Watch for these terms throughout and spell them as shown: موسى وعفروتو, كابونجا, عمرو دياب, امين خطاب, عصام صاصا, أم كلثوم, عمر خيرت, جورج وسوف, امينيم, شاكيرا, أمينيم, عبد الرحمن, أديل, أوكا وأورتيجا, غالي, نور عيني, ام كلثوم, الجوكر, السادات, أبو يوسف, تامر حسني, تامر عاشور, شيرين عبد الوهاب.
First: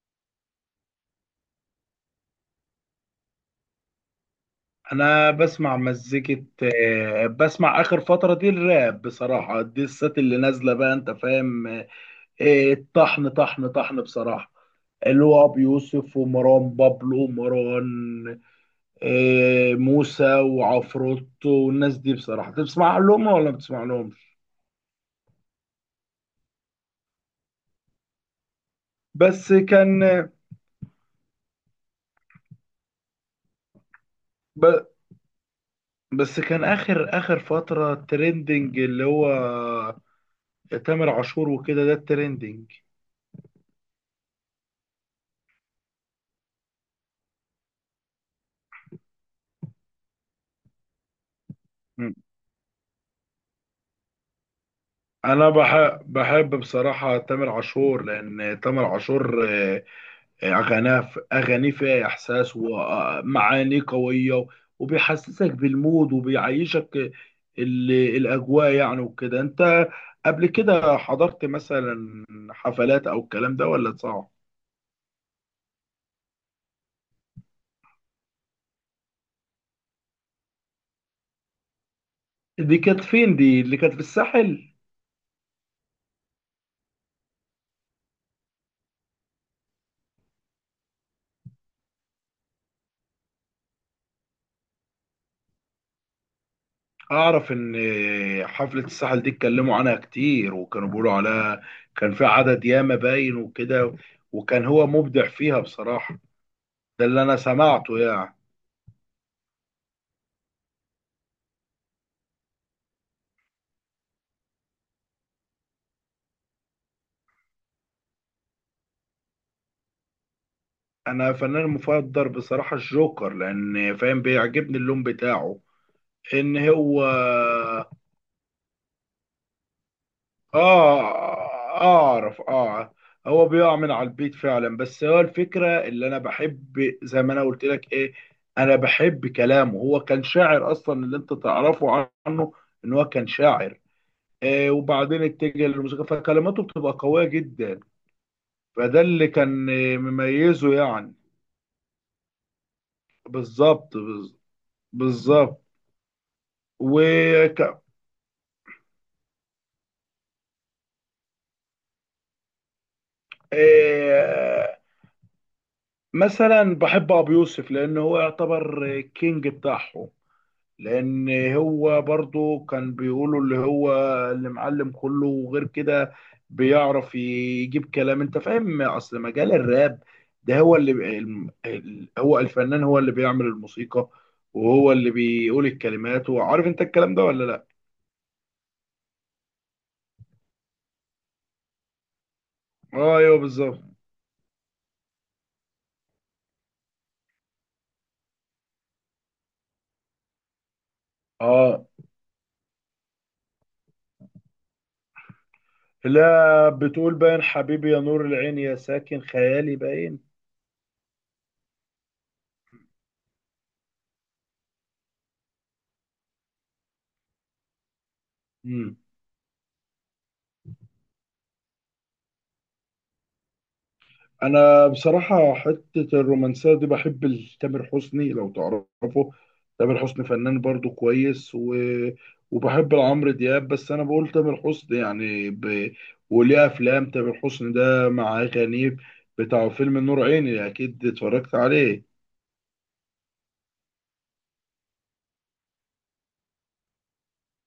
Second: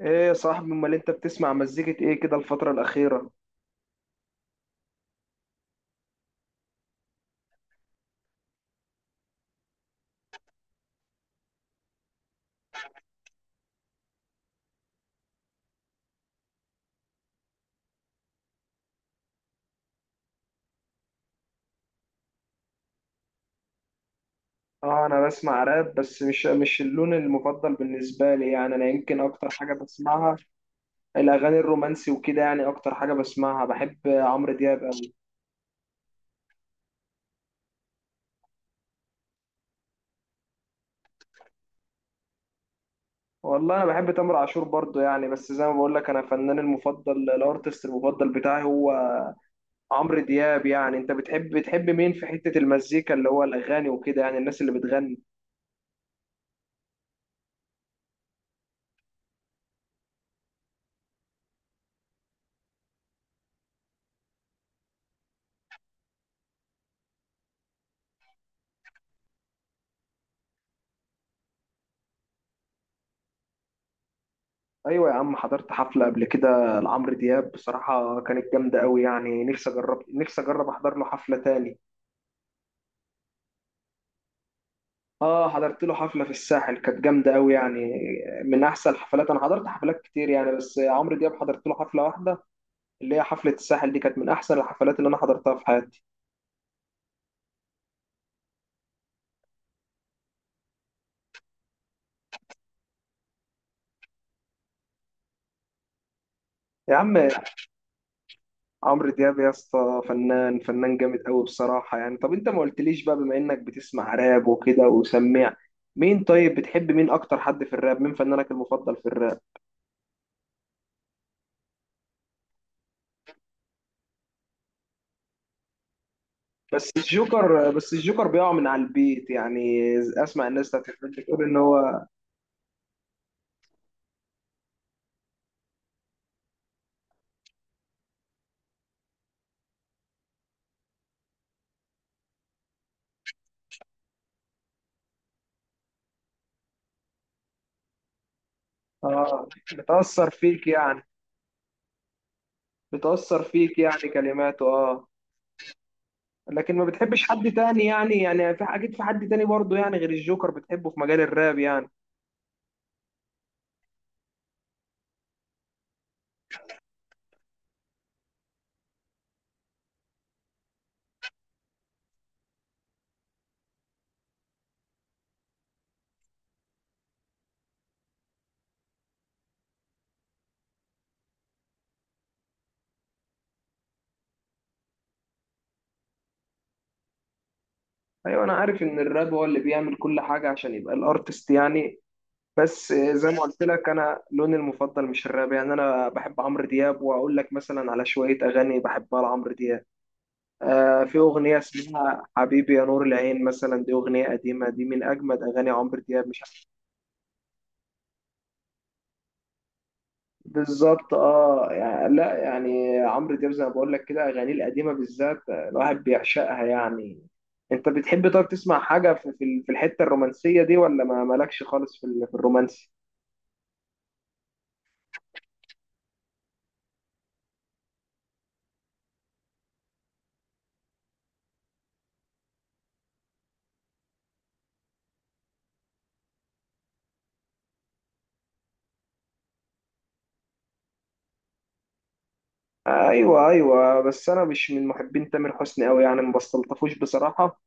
ايه يا صاحبي، امال انت بتسمع مزيكة ايه كده الفترة الأخيرة؟ انا بسمع مزيكة. بسمع اخر فترة دي الراب بصراحة، دي السات اللي نازلة بقى انت فاهم. طحن طحن طحن بصراحة، اللي هو ابو يوسف ومروان بابلو ومروان. موسى وعفروتو والناس دي، بصراحة بتسمع لهم ولا ما بتسمع لهمش؟ اه انا بسمع راب، بس مش اللون المفضل بالنسبة لي يعني، انا يمكن اكتر بس حاجة كان بسمعها الاغاني الرومانسي وكده، يعني اكتر حاجة بسمعها بحب عمرو دياب ب... قوي. بس كان اخر اخر فترة ترندنج، اللي هو تامر عاشور وكده، ده الترندنج. والله انا بحب تامر عاشور برضو يعني، بس زي ما بقول لك، انا فنان المفضل الارتست المفضل بتاعي هو عمرو دياب. يعني انت بتحب مين في حتة المزيكا، اللي هو الاغاني وكده، يعني الناس اللي بتغني؟ انا بحب بصراحه تامر عاشور، لان تامر عاشور اغانيه فيها احساس ومعاني قويه، وبيحسسك بالمود وبيعيشك ال- الاجواء يعني وكده. انت قبل كده حضرت مثلا حفلات او الكلام ده، ولا صعب؟ ايوه يا عم، حضرت حفله قبل كده لعمرو دياب بصراحه، كانت جامده قوي يعني. نفسي اجرب احضر له حفله تاني. دي كانت فين؟ دي اللي كانت في الساحل. اه حضرت له حفله في الساحل كانت جامده قوي يعني، من احسن الحفلات. انا حضرت حفلات كتير يعني، بس عمرو دياب حضرت له حفله واحده، اللي هي حفله الساحل دي، كانت من احسن الحفلات اللي انا حضرتها في حياتي. اعرف ان حفلة الساحل دي اتكلموا عنها كتير، وكانوا بيقولوا عليها كان في عدد ياما باين وكده، وكان هو مبدع فيها بصراحة. يا ده عم، اللي انا سمعته يعني. عمرو دياب يا اسطى، فنان فنان جامد قوي بصراحه يعني. طب انت ما قلتليش بقى، بما انك بتسمع راب وكده وسميع، مين؟ طيب بتحب مين اكتر، حد في الراب، مين فنانك المفضل في الراب؟ انا فنان مفضل بصراحة الجوكر، لان فاهم بيعجبني اللون بتاعه ان هو. بس الجوكر بيقع من على البيت يعني. اسمع الناس بتاعت الفيلم بتقول ان اه هو اعرف اه. هو بيقع من على البيت فعلا، بس هو الفكره اللي انا بحب زي ما انا قلت لك ايه، انا بحب كلامه. هو كان شاعر اصلا، اللي انت تعرفه عنه ان هو كان شاعر. وبعدين اتجه للموسيقى، فكلماته بتبقى قويه جدا، فده اللي اه. كان بتأثر فيك مميزه يعني يعني. بتأثر فيك بالظبط يعني بز- كلماته اه بالظبط. لكن ما و بتحبش حد ك- تاني يعني في اكيد في حد تاني برضه يعني، غير الجوكر بتحبه في مجال الراب يعني؟ آه مثلا بحب ابو يوسف، لان هو يعتبر كينج بتاعهم، لان هو برضو كان بيقولوا اللي هو اللي معلم كله وغير كده. بيعرف يجيب كلام، انت فاهم، اصل مجال الراب ده، هو اللي هو الفنان، هو اللي بيعمل الموسيقى، وهو اللي بيقول الكلمات، وعارف انت الكلام ده ولا لا؟ ايوه، انا عارف ان الراب هو اللي بيعمل كل حاجة عشان يبقى الارتست يعني. بس اه، زي ايوه، ما قلت بالظبط. لك، انا لوني المفضل مش الراب يعني، انا بحب عمرو دياب، واقول لك مثلا على شوية اغاني بحبها لعمرو دياب. في أغنية اه، اسمها حبيبي يا نور العين مثلا، دي أغنية قديمة، دي من أجمد أغاني عمرو دياب، مش عارف. لا، بتقول باين حبيبي يا نور العين، يا ساكن خيالي باين. بالظبط اه، يعني لا يعني عمرو دياب زي ما بقول لك كده، أغانيه القديمة بالذات الواحد بيعشقها يعني. أنت بتحب، طب تسمع حاجة في الحتة الرومانسية دي، ولا ما مالكش خالص في الرومانسي؟ انا بصراحه حته الرومانسيه دي بحب تامر حسني لو تعرفه. تامر حسني فنان برضو كويس، وبحب عمرو دياب، بس انا بقول تامر حسني يعني. وليه افلام تامر حسني ده مع غنيب، بتاع فيلم نور عيني، اكيد اتفرجت عليه. أيوه أيوه، بس أنا مش من محبين تامر حسني أوي يعني، ما بستلطفوش بصراحة.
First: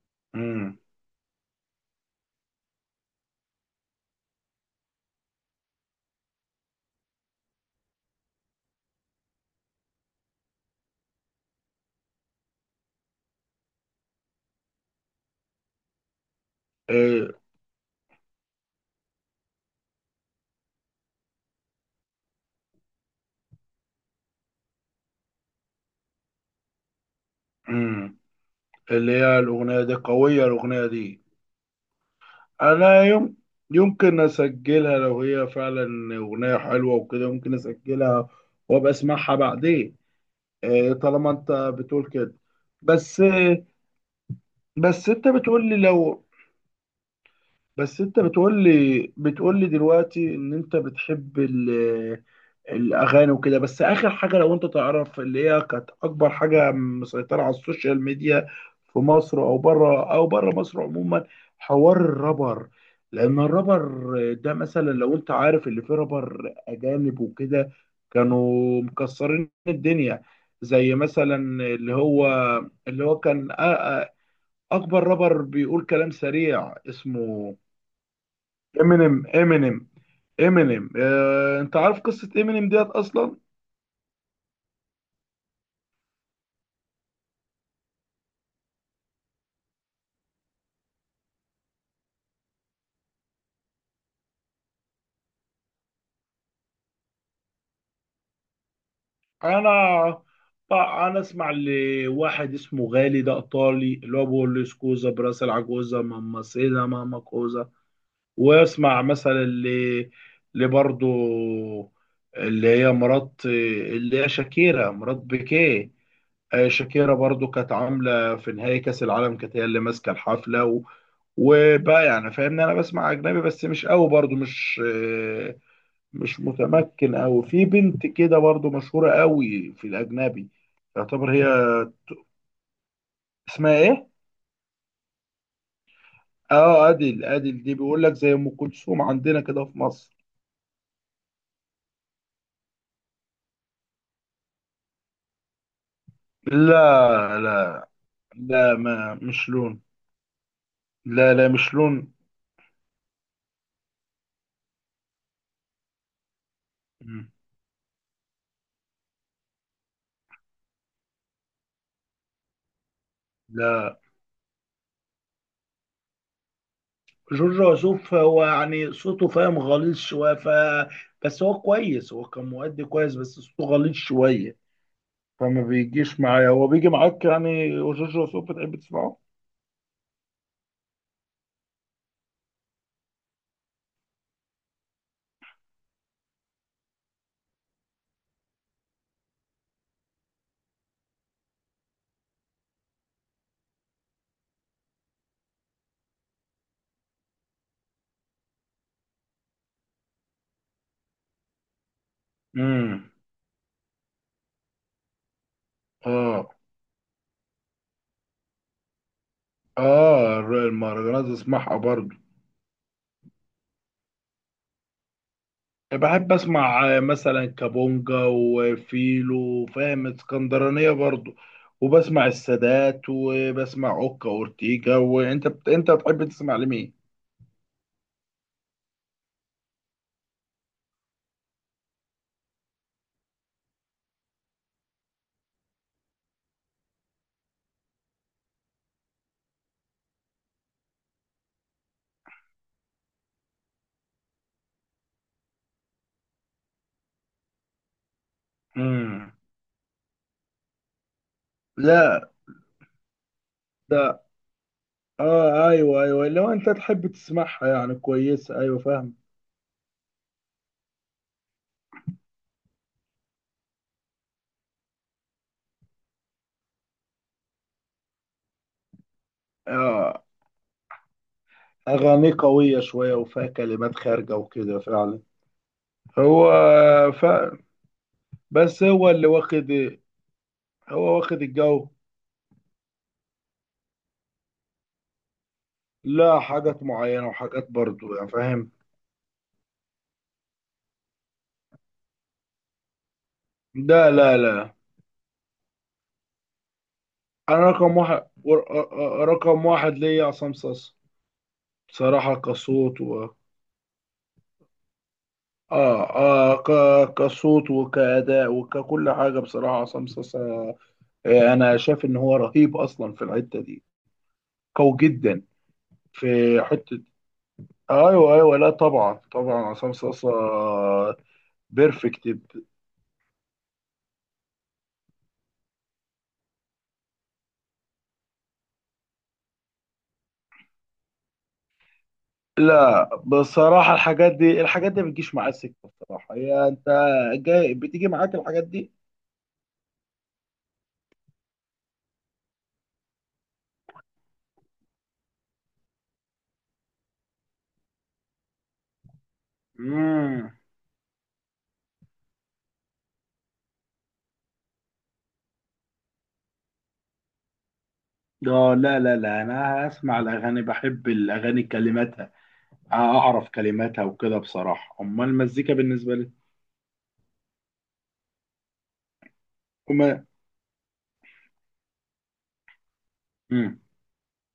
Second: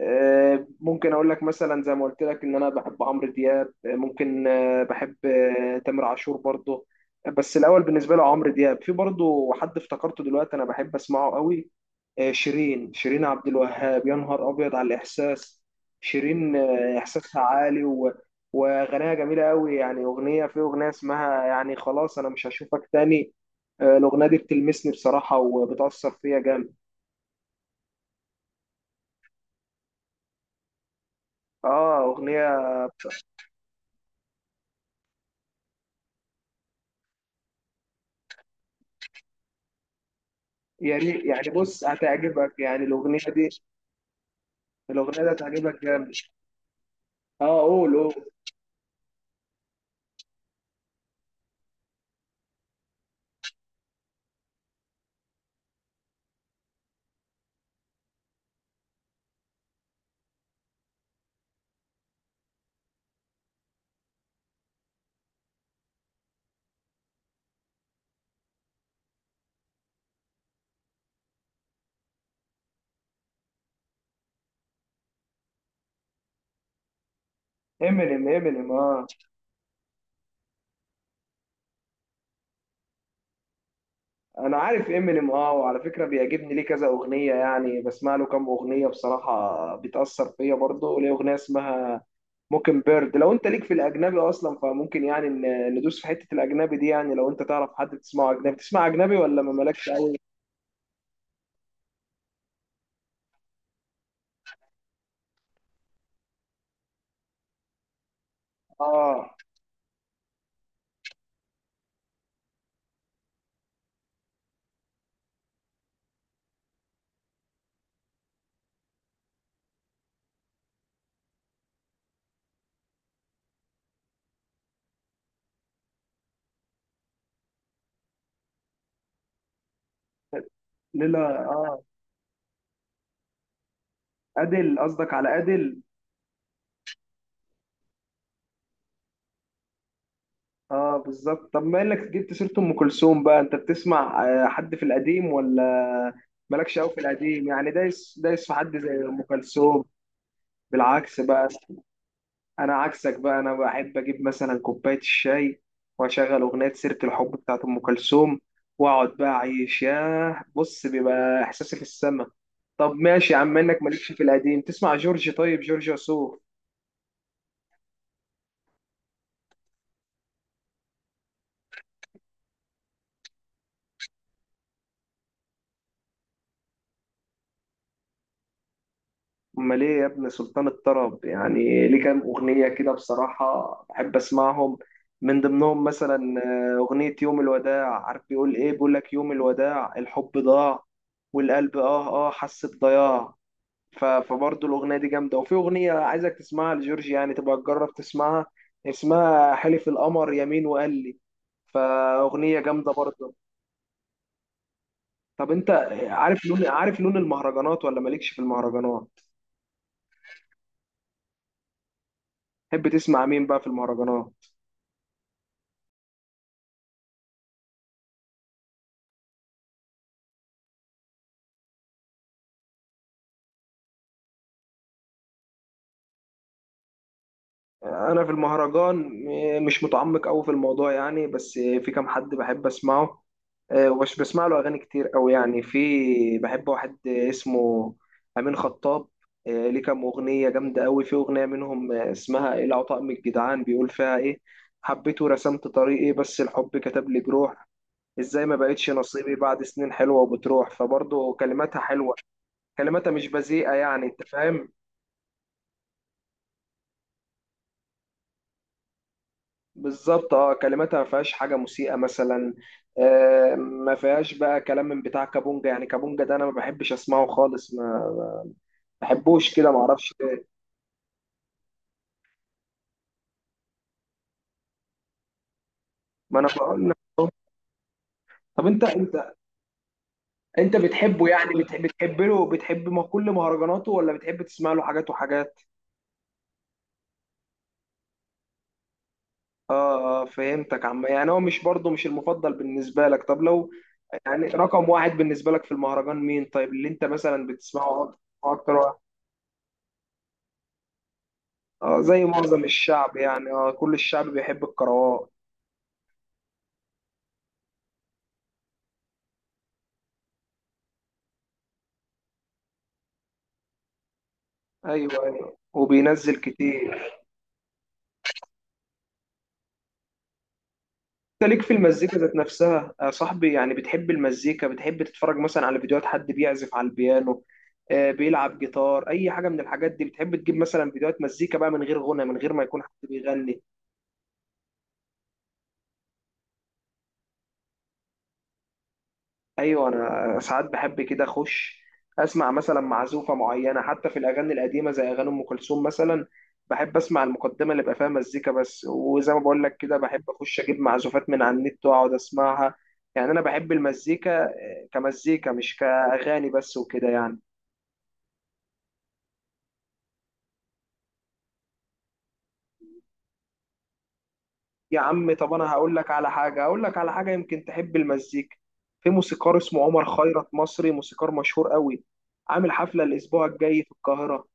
امم. ممكن اقول لك مثلا، زي ما قلت لك ان انا بحب عمرو دياب، ممكن، بحب، تامر عاشور برضه. بس الاول بالنسبه له عمرو دياب. في برضه حد افتكرته دلوقتي انا بحب اسمعه قوي، شيرين عبد الوهاب. يا نهار ابيض على الاحساس، شيرين إيه. احساسها عالي وغناها جميله قوي يعني. اغنيه، في اغنيه اسمها يعني خلاص انا مش هشوفك تاني، الاغنيه دي بتلمسني بصراحه وبتاثر فيا جامد. امم. اللي هي الاغنيه دي قويه، الاغنيه دي. اه اغنيه، انا يمكن اسجلها لو هي فعلا اغنيه حلوه وكده، ممكن اسجلها وابقى اسمعها بعدين. يعني طالما يعني انت بص بتقول كده. هتعجبك يعني، بس بس الاغنيه انت دي بتقول لي هتعجبك جامد. لو اه، قول بس انت قول. بتقول لي دلوقتي ان انت بتحب الاغاني وكده، بس اخر حاجه لو انت تعرف اللي هي كانت اكبر حاجه مسيطره على السوشيال ميديا في مصر او بره مصر عموما، حوار الرابر. لان الرابر ده مثلا، لو انت عارف اللي فيه رابر اجانب وكده، كانوا مكسرين الدنيا، زي مثلا اللي هو اللي هو كان أ- اكبر رابر بيقول كلام سريع اسمه امينيم، امينيم اه امينيم. امينيم امينيم. انت عارف قصة امينيم ديت اصلا؟ انا عارف امينيم اه، وعلى فكره بيعجبني ليه كذا اغنيه يعني، بسمع له كام اغنيه بصراحه بتاثر فيا برضه، ليه اغنيه اسمها موكن بيرد. لو انت ليك في الاجنبي اصلا فممكن يعني ندوس في حته الاجنبي دي يعني. لو انت تعرف حد بتسمعه اجنبي، تسمع اجنبي ولا ما انا مالكش قوي؟ بقى انا اسمع لواحد اسمه غالي، ده ايطالي، اللي هو بيقول لي سكوزا براسل عجوزا ماما سيدا ماما كوزا. واسمع مثلا اه، اللي برضو اللي هي مرات، اللي هي شاكيرا مرات بيكيه. شاكيرا برضو كانت عامله في نهائي كاس العالم، كانت هي اللي ماسكه الحفله وبقى يعني فاهمني، انا بسمع اجنبي بس مش قوي برضو، مش متمكن أوي. في بنت كده برضو مشهورة أوي في الأجنبي، تعتبر لا، هي، اه. اسمها إيه؟ ادل؟ قصدك على ادل؟ أديل. أديل دي بيقول لك زي أم كلثوم عندنا كده في مصر. اه بالظبط. طب ما انك جبت سيره ام كلثوم بقى، انت بتسمع حد في القديم، ولا مالكش قوي في لا، القديم يعني، لا، دايس دايس في لا، حد زي ما ام مش لون. كلثوم؟ بالعكس لا، بقى، لا، مش لون. انا عكسك بقى، انا بحب اجيب مثلا كوبايه الشاي واشغل اغنيه سيره مم. الحب بتاعت ام كلثوم، واقعد بقى اعيش. ياه بص بيبقى احساسي في السما. طب ماشي يا عم، انك لا. مالكش في القديم، تسمع جورج، طيب، جورج وسوف؟ جورج وسوف هو يعني صوته فاهم غليظ شوية بس هو كويس، هو كان مؤدي كويس، بس صوته غليظ شوية، فما بيجيش معايا. هو بيجي معاك يعني جورج وسوف، بتحب تسمعه؟ امال ايه يا ابن سلطان الطرب يعني، ليه كام اغنيه كده بصراحه بحب اسمعهم، من ضمنهم مثلا اغنيه يوم الوداع. عارف بيقول ايه؟ بيقول لك يوم الوداع الحب ضاع، والقلب حس بضياع. فبرضه الاغنيه دي جامده. وفي اغنيه عايزك تسمعها لجورج يعني، تبقى تجرب تسمعها، اسمها حلف القمر يمين وقال لي، فاغنيه جامده امم. برضه. طب انت عارف اه، لون، عارف لون المهرجانات، ولا مالكش في المهرجانات؟ اه، المهرجانات اسمعها برضو. تحب تسمع مين بقى في المهرجانات؟ بحب اسمع مثلا كابونجا وفيلو، فاهم اسكندرانية برضو، وبسمع السادات، وبسمع اوكا اورتيجا. وانت انت تحب تسمع لمين؟ انا في المهرجان مش متعمق قوي في الموضوع يعني، بس في كام حد بحب اسمعه، ومش بسمع له اغاني كتير قوي يعني. في بحب واحد اسمه امين خطاب، ليه كام اغنيه جامده قوي. في اغنيه منهم اسمها ايه العطاء من الجدعان، بيقول فيها ايه، حبيته رسمت طريقي بس الحب كتب لي جروح، ازاي ما بقتش امم. نصيبي بعد سنين حلوة وبتروح. فبرضه كلماتها حلوة، لا. كلماتها مش بذيئة يعني، ده انت فاهم. اه، ايوه، ايوه، لو انت تحب تسمعها يعني كويسة، ايوه فاهم. بالظبط اه، كلماتها ما فيهاش حاجه مسيئه مثلا، آه ما فيهاش بقى كلام من بتاع كابونجا. يعني كابونجا ده انا ما بحبش اسمعه خالص، ما بحبوش كده، ما اعرفش اه، ليه. اغاني قوية شوية وفيها كلمات خارجة وكده فعلا. ما انا هو بقول لك. ف... طب بس هو اللي واخد، انت هو بتحبه واخد يعني، الجو. بتحب ما كل مهرجاناته، ولا بتحب تسمع له حاجات وحاجات؟ لا، حاجات معينة وحاجات برضو يعني فاهم. اه اه، فهمتك عم، يعني هو مش برضه مش المفضل بالنسبه لك. طب لو ده لا يعني لا. رقم واحد بالنسبه لك في المهرجان مين، طيب، اللي انت مثلا انا رقم بتسمعه اكتر، واحد ور- اكتر واحد؟ آه، آه، رقم واحد ليا عصام صاصا. اه، زي بصراحة معظم كصوت الشعب و يعني، اه كل الشعب بيحب الكروات. اه اه ك... كصوت وكأداء وككل حاجة بصراحة عصام صاصا. انا شايف ان هو رهيب اصلا في الحتة دي قوي ايوه جدا. ايوه، في وبينزل حتة كتير. ايوه، ايوه، لا، طبعا، طبعا، عصام صاصا. انت ليك في المزيكا بيرفكت. ذات نفسها يا صاحبي، يعني بتحب المزيكا، بتحب تتفرج مثلا على فيديوهات حد بيعزف على البيانو، بيلعب جيتار، اي حاجه من الحاجات دي؟ بتحب تجيب مثلا فيديوهات مزيكا بقى، من غير غنى، من غير ما يكون حد لا، بيغني؟ بصراحة الحاجات دي ما بتجيش معايا سكة. بصراحة انت بتيجي معاك الحاجات دي؟ ايوه، انا ساعات بحب كده اخش اسمع مثلا معزوفه معينه، حتى في الاغاني القديمه زي اغاني ام كلثوم مثلا، بحب اسمع المقدمه اللي بقى فيها مزيكا بس. وزي ما بقول لك كده، بحب امم. اخش اجيب معزوفات من على النت واقعد اسمعها. يعني انا بحب المزيكا كمزيكا، مش كأغاني بس وكده يعني. اه، لا، لا، لا، انا اسمع الاغاني، بحب الاغاني كلماتها، اعرف كلماتها وكده بصراحة، يا امال عم طب، أنا المزيكا هقول لك بالنسبة على لي؟ حاجة، هقول لك على حاجة يمكن تحب المزيكا. في موسيقار اسمه عمر وما خيرت، مصري، موسيقار مشهور قوي، عامل حفلة الأسبوع امم. الجاي في القاهرة.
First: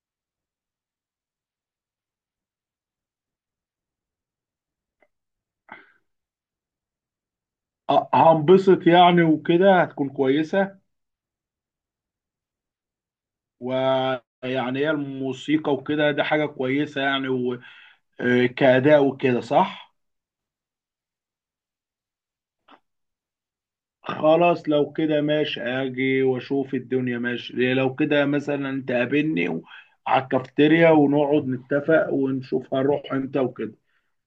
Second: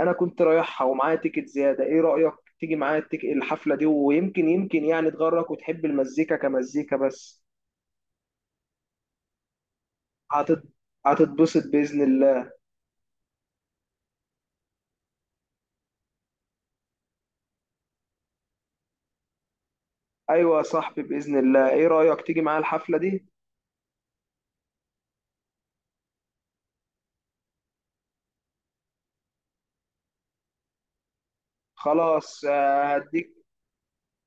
أنا كنت رايحها ومعايا تيكت زيادة، إيه رأيك تيجي معايا الحفلة دي؟ ويمكن يعني تغرك وتحب المزيكا كمزيكا بس. هنبسط يعني وكده هتكون هتت... كويسة. هتتبسط بإذن الله. ويعني هي الموسيقى وكده ده حاجة كويسة يعني، وكأداء وكده، صح؟ أيوة يا صاحبي، بإذن الله، إيه رأيك تيجي معايا الحفلة دي؟ خلاص، لو كده ماشي، اجي واشوف الدنيا. ماشي لو كده، مثلا تقابلني على الكافتيريا ونقعد نتفق، خلاص، ونشوف هنروح امتى وكده.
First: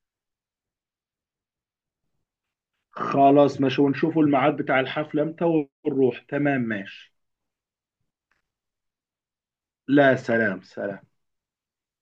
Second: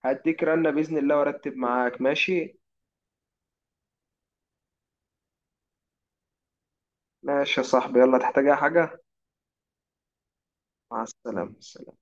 هديك رنة بإذن الله وأرتب معاك، ماشي. خلاص، ماشي، ونشوف الميعاد بتاع الحفلة امتى ونروح، تمام، ماشي. ماشي يا صاحبي، يلا، تحتاج أي حاجة؟ لا، سلام، مع سلام. السلامة، سلام.